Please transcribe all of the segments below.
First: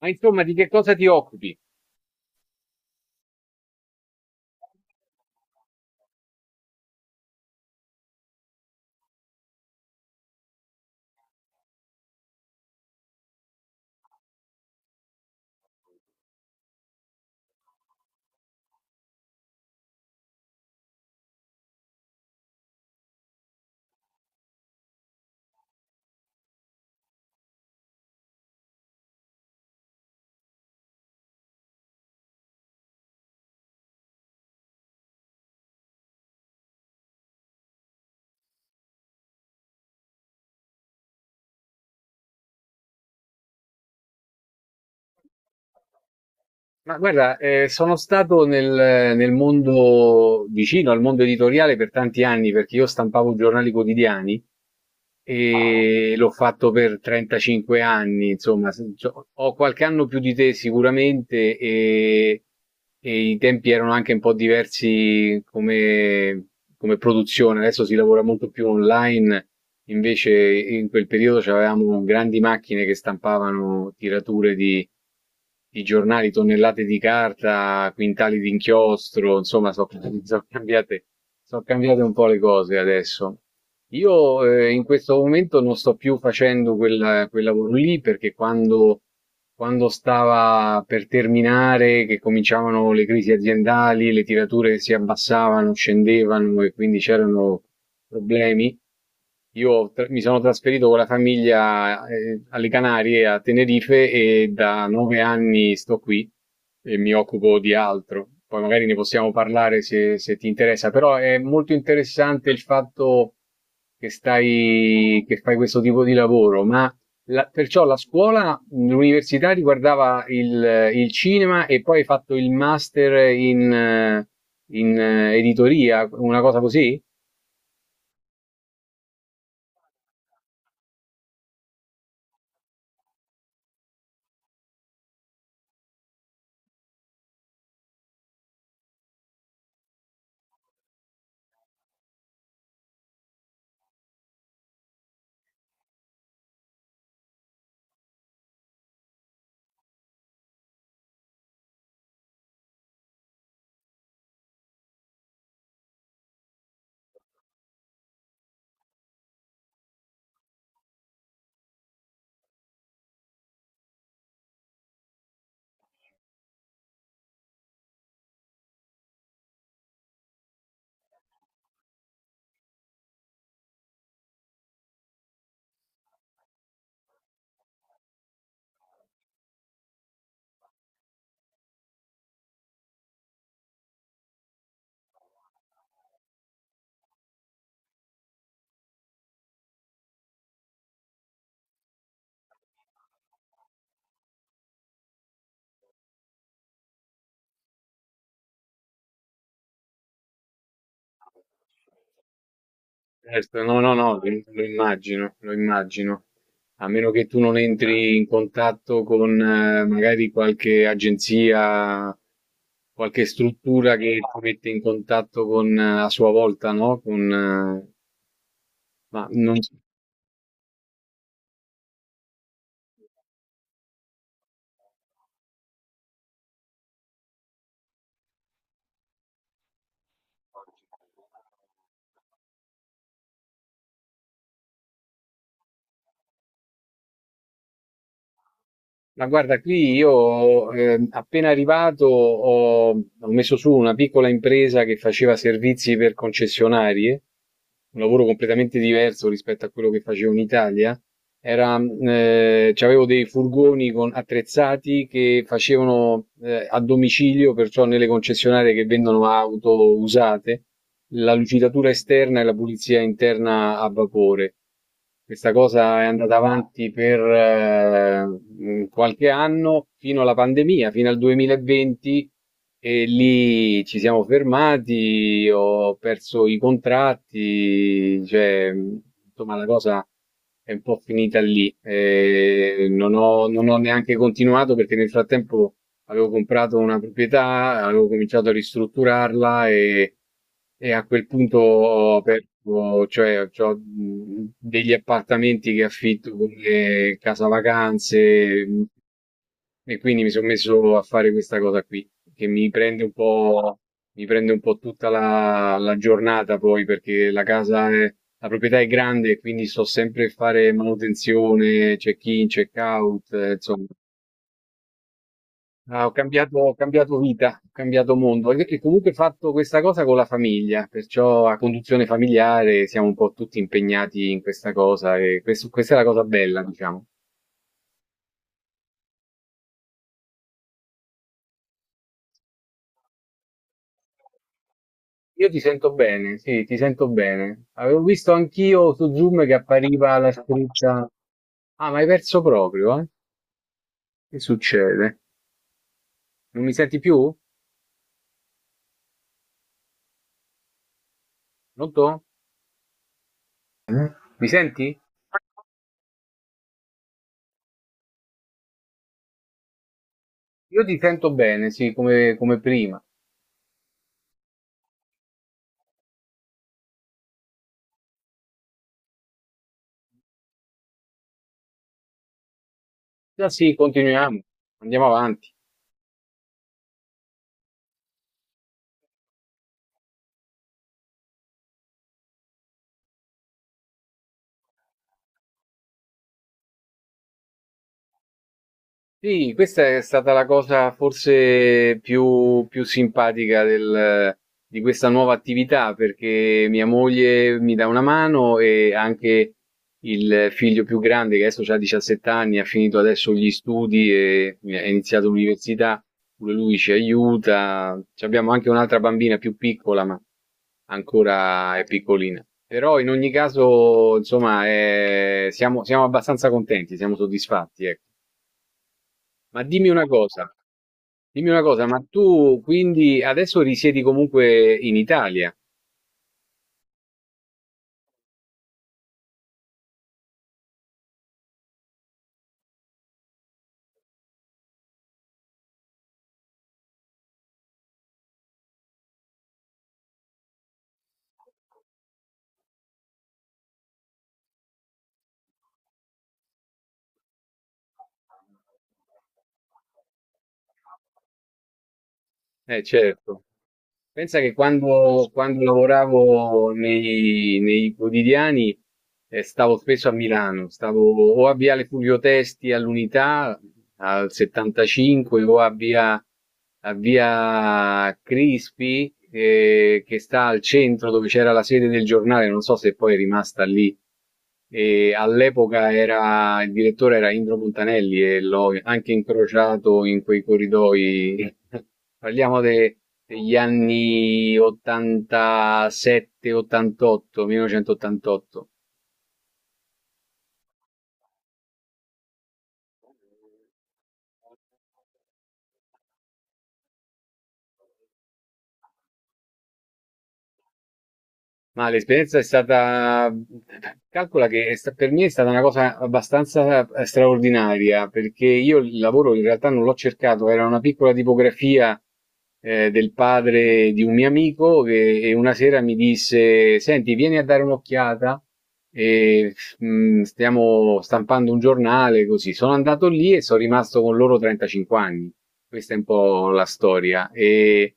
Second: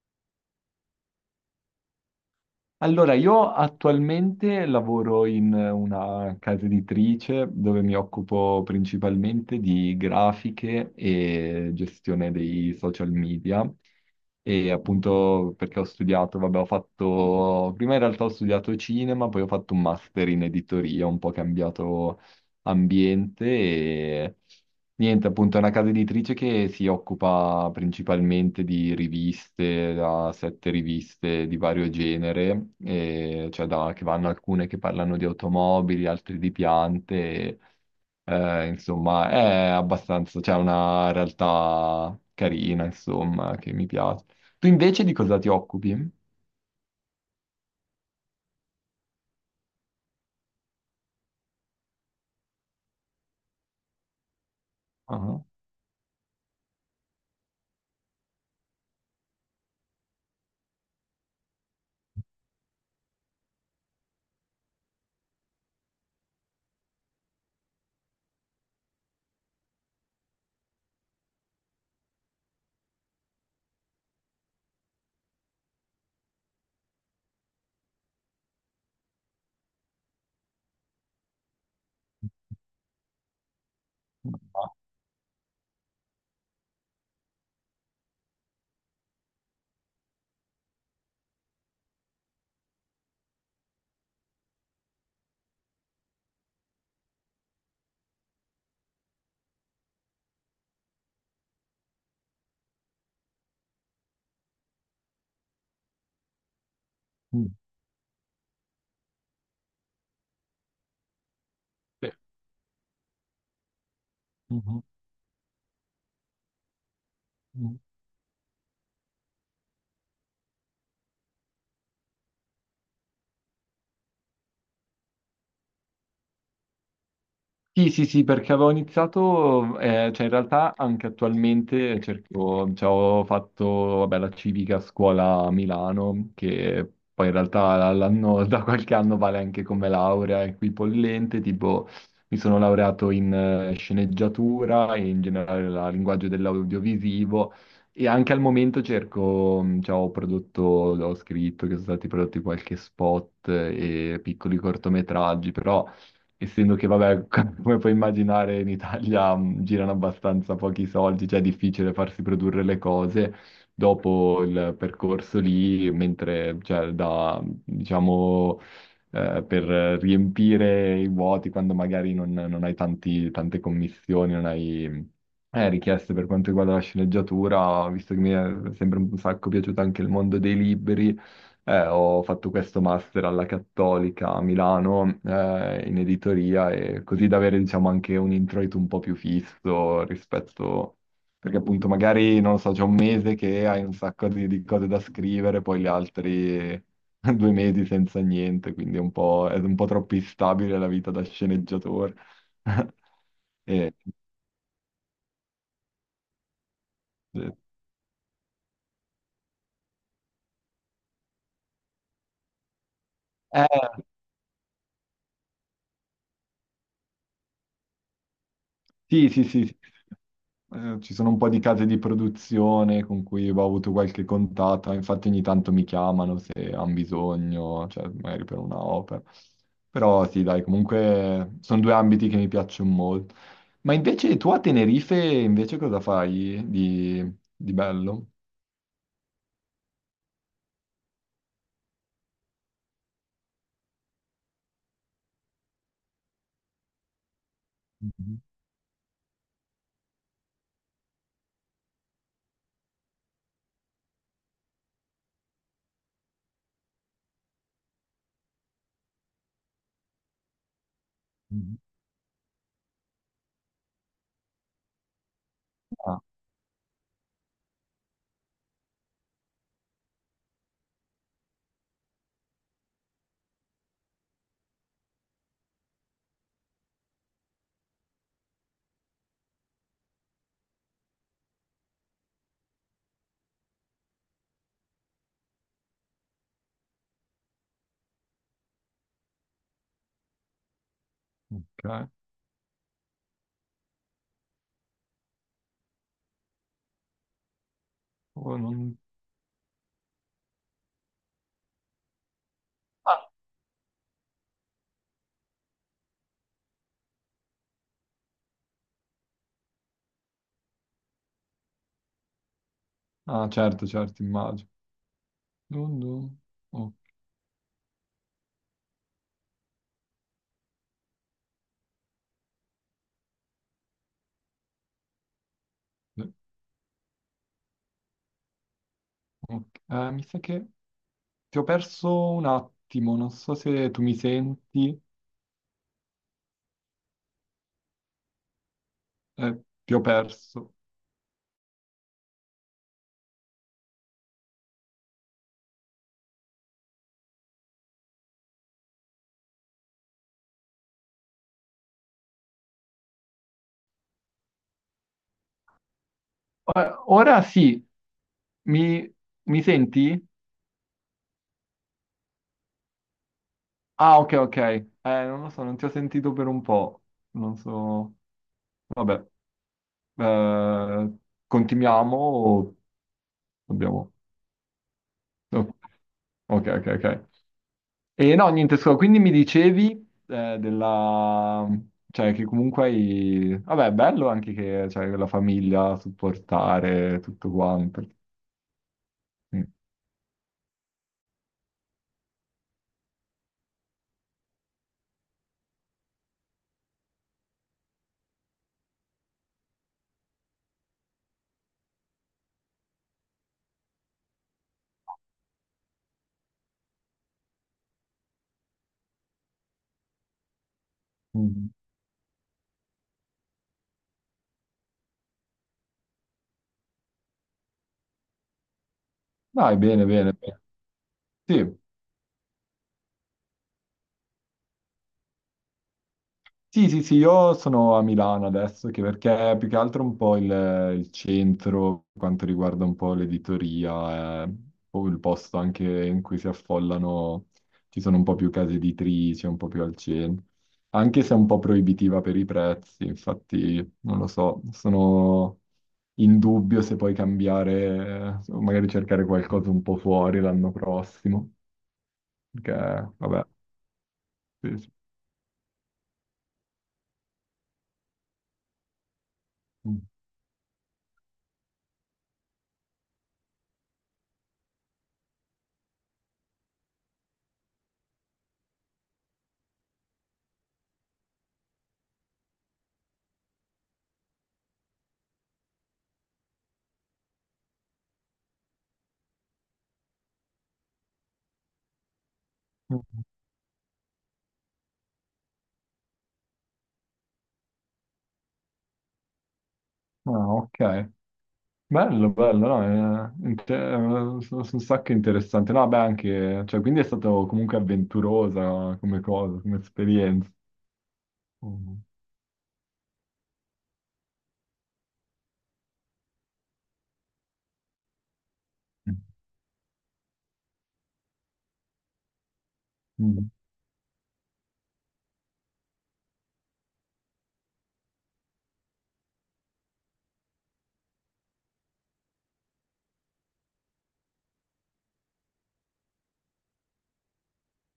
Ma insomma, di che cosa ti occupi? Allora, io attualmente lavoro in una casa editrice dove mi occupo principalmente di grafiche e gestione dei social media. E appunto perché ho studiato, vabbè, ho fatto, prima in realtà ho studiato cinema, poi ho fatto un master in editoria, ho un po' cambiato ambiente. Niente, appunto, è una casa editrice che si occupa principalmente di riviste, da sette riviste di vario genere, e cioè che vanno alcune che parlano di automobili, altre di piante, e, insomma, è abbastanza, c'è una realtà carina, insomma, che mi piace. Tu invece di cosa ti occupi? Ma guarda, sono stato nel mondo vicino al mondo editoriale per tanti anni perché io stampavo giornali quotidiani Ah, e l'ho fatto per 35 anni, insomma, ho qualche anno più di te sicuramente e i tempi erano anche un po' diversi come produzione, adesso si lavora molto più online, invece in quel periodo avevamo grandi macchine che stampavano tirature di giornali, tonnellate di carta, quintali di inchiostro, insomma, sono cambiate, sono cambiate un po' le cose adesso. Io ah, in questo momento non sto più facendo quel lavoro lì perché quando stava per terminare, che cominciavano le crisi aziendali, le tirature si abbassavano, scendevano e quindi c'erano problemi, mi sono trasferito con la famiglia alle Canarie, a Tenerife, e da nove anni sto qui e mi mm, occupo di altro. Poi magari ne possiamo parlare se ti interessa, però è molto sì, interessante il fatto che che fai questo tipo di lavoro, ma mhm. perciò la scuola, l'università riguardava il cinema e poi hai fatto il master in editoria, una cosa così? Sì, sì, sì, perché avevo iniziato, cioè in realtà anche attualmente cerco, cioè ho fatto, vabbè, la civica a scuola a Milano, che poi in realtà da qualche anno vale anche come laurea equipollente, tipo mi sono laureato in sceneggiatura e in generale la linguaggio dell'audiovisivo e anche al momento cerco, cioè ho prodotto, ho scritto che sono stati prodotti qualche spot e piccoli cortometraggi, però essendo che, vabbè, come puoi immaginare, in Italia girano abbastanza pochi soldi, cioè è difficile farsi produrre le cose dopo il percorso lì, mentre, cioè, da, diciamo, per riempire i vuoti quando magari non hai tante commissioni, non hai richieste per quanto riguarda la sceneggiatura, visto che mi è sempre un sacco piaciuto anche il mondo dei libri, ho fatto questo master alla Cattolica a Milano, in editoria e così da avere, diciamo, anche un introito un po' più fisso rispetto. Perché appunto magari, non lo so, c'è un mese che hai un sacco di, cose da scrivere, poi gli altri 2 mesi senza niente, quindi è un po' troppo instabile la vita da sceneggiatore. Certo, no, E- no, no, lo immagino, lo immagino. A meno che tu non entri in contatto con magari qualche agenzia, qualche eh, struttura che ti mette in contatto con a sua volta, no? Con, ma sì, sì, non, sì, sì. Ci sono un po' di case di produzione con cui ho avuto qualche contatto, infatti ogni tanto mi chiamano se hanno bisogno, cioè magari per una opera. Però sì, dai, comunque sono due ambiti che mi piacciono molto. Ma invece tu a Tenerife invece cosa fai di bello? Ma guarda, qui io appena arrivato ho messo su una piccola impresa che faceva servizi per concessionarie, un lavoro Mhm, completamente diverso rispetto a quello che facevo in Italia. Era, c'avevo dei furgoni attrezzati che facevano a domicilio, perciò nelle concessionarie che vendono auto usate la mhm. lucidatura esterna e la pulizia interna a vapore. Questa cosa è Ah, andata avanti per qualche anno, fino alla pandemia, fino al 2020, e lì ci siamo fermati, ho perso i contratti, insomma, la cosa è un po' finita lì. Non non ho neanche continuato perché nel frattempo avevo comprato una proprietà, avevo cominciato a ristrutturarla e a quel punto ok. ho aperto, cioè ho degli appartamenti che affitto come casa Oh, vacanze, e quindi mi sono messo a fare questa cosa qui, che mi prende un ah, mi prende un po' tutta la giornata poi perché la casa è, la proprietà è grande e quindi sto sempre a fare manutenzione, check-in, check-out, ah, insomma. certo, certo, immagino. Non- Ah, non- ho ok, cambiato vita, ho cambiato mondo e comunque ho fatto questa cosa con la famiglia, perciò a conduzione familiare siamo un po' tutti impegnati in questa cosa e questa è la cosa bella, diciamo. ok. Mi sa che ti ho perso un attimo, non so se tu mi senti. Io ti sento bene, sì, ti sento bene. Avevo visto anch'io su Zoom che Eh, ti ho appariva la perso. scritta. Ah, ma hai perso proprio, eh? Che succede? Non mi senti più? Pronto? Eh? Mi senti? Ora ora sì, mi, mi senti? Io ti sento bene, sì, come, come prima. Ah, ok, ok. Non lo so, non ti ho sentito per un po'. Non so. Vabbè, eh, continuiamo o Ah, sì, dobbiamo. continuiamo, andiamo avanti. No. Ok, ok, ok. E no, niente, scusa, quindi mi dicevi della. Cioè, che comunque hai. Vabbè, è bello anche che c'hai la famiglia, supportare, tutto quanto. Sì, Mm. questa è stata la cosa forse più, più simpatica di questa nuova attività, perché mia moglie mi dà una mano e anche il figlio più grande, che adesso ha 17 anni, ha finito adesso gli studi e ha iniziato l'università, pure lui ci aiuta. Ci abbiamo anche un'altra bambina più piccola, ma Mm. ancora è piccolina. Però in ogni caso, insomma, siamo abbastanza contenti, siamo soddisfatti, ecco. Ma Dai, bene, bene, bene. dimmi una Sì. cosa, ma tu quindi adesso risiedi comunque in Italia? Sì, sì, sì, io sono a Milano adesso, che perché è più che altro un po' il, centro, per quanto riguarda un po' l'editoria, è un po' il posto anche in cui si affollano, ci sono un po' più case editrici, un po' più al centro, anche se è un po' proibitiva per i prezzi, infatti non lo so, sono in dubbio se poi cambiare, o magari cercare qualcosa un po' fuori l'anno prossimo, Eh perché certo. vabbè, Pensa che sì, sì. quando, quando lavoravo nei quotidiani stavo Mm. spesso a Milano, stavo o a Viale Fulvio Testi all'Unità al 75 o a a Via Crispi che sta al centro dove c'era la sede del giornale, non so se poi è rimasta lì. E all'epoca il direttore era Indro Montanelli e l'ho anche incrociato in quei corridoi. Parliamo degli anni 87-88, 1988. Ah, ok. Bello, bello, no, sono un sacco interessante. No, beh, anche, cioè, quindi è stato comunque avventurosa come cosa, come esperienza. Ma Mm. l'esperienza è stata, calcola che per me è stata una cosa abbastanza straordinaria, perché io il lavoro in realtà non l'ho cercato, era una piccola tipografia del Mm. padre di un mio amico che una sera mi disse, senti, vieni a dare un'occhiata, e, stiamo stampando un giornale, così. Sono andato lì e sono rimasto con loro 35 anni. Questa è un po' la storia. E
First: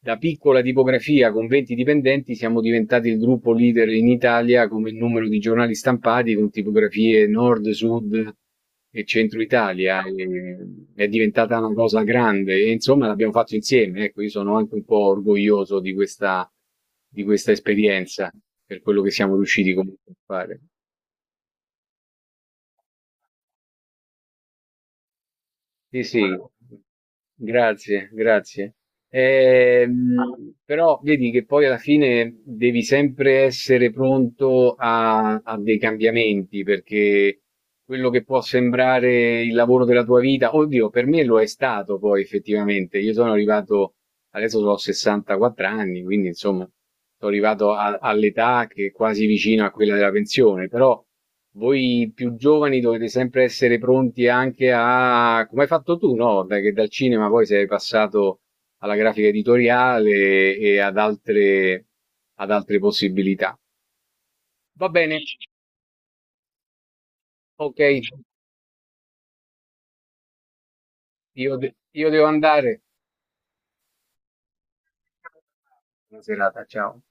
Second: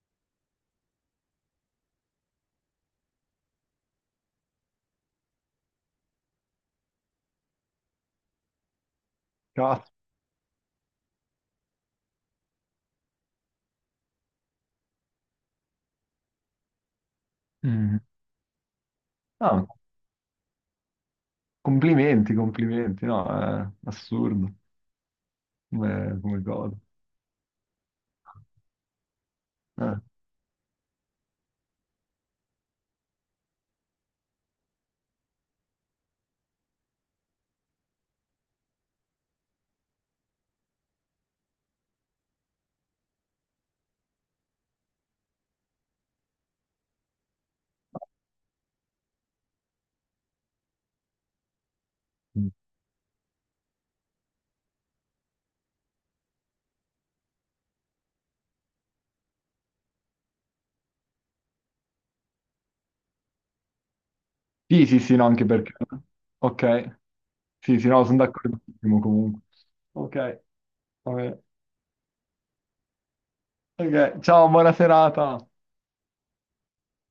da piccola tipografia con 20 dipendenti siamo diventati il gruppo leader in Italia come numero di giornali stampati con tipografie nord, sud e centro Cazzo. Italia. E è diventata una cosa grande e insomma l'abbiamo fatto insieme. Ecco, io sono anche un po' orgoglioso di questa Mm. esperienza per quello che siamo No, riusciti comunque a fare. complimenti, complimenti, no, è assurdo Sì, sì, come, cosa. grazie, grazie. Eh. Però vedi che poi alla fine devi sempre essere pronto a dei cambiamenti, perché quello che può sembrare il lavoro della tua vita, oddio, per me lo è stato poi effettivamente. Io sono arrivato, adesso ho 64 anni, quindi insomma, sono arrivato all'età che è quasi vicino a quella della pensione, però voi più Mm. giovani dovete sempre essere pronti anche a come hai fatto tu, no, da che dal cinema poi sei passato alla grafica editoriale e ad altre possibilità. Sì, Va sì, sì, bene, no, anche perché. Ok, ok, sì, sì, no, sono d'accordissimo comunque. Ok, vabbè. Io devo andare. Ok, ciao, buona serata. Buona serata, ciao.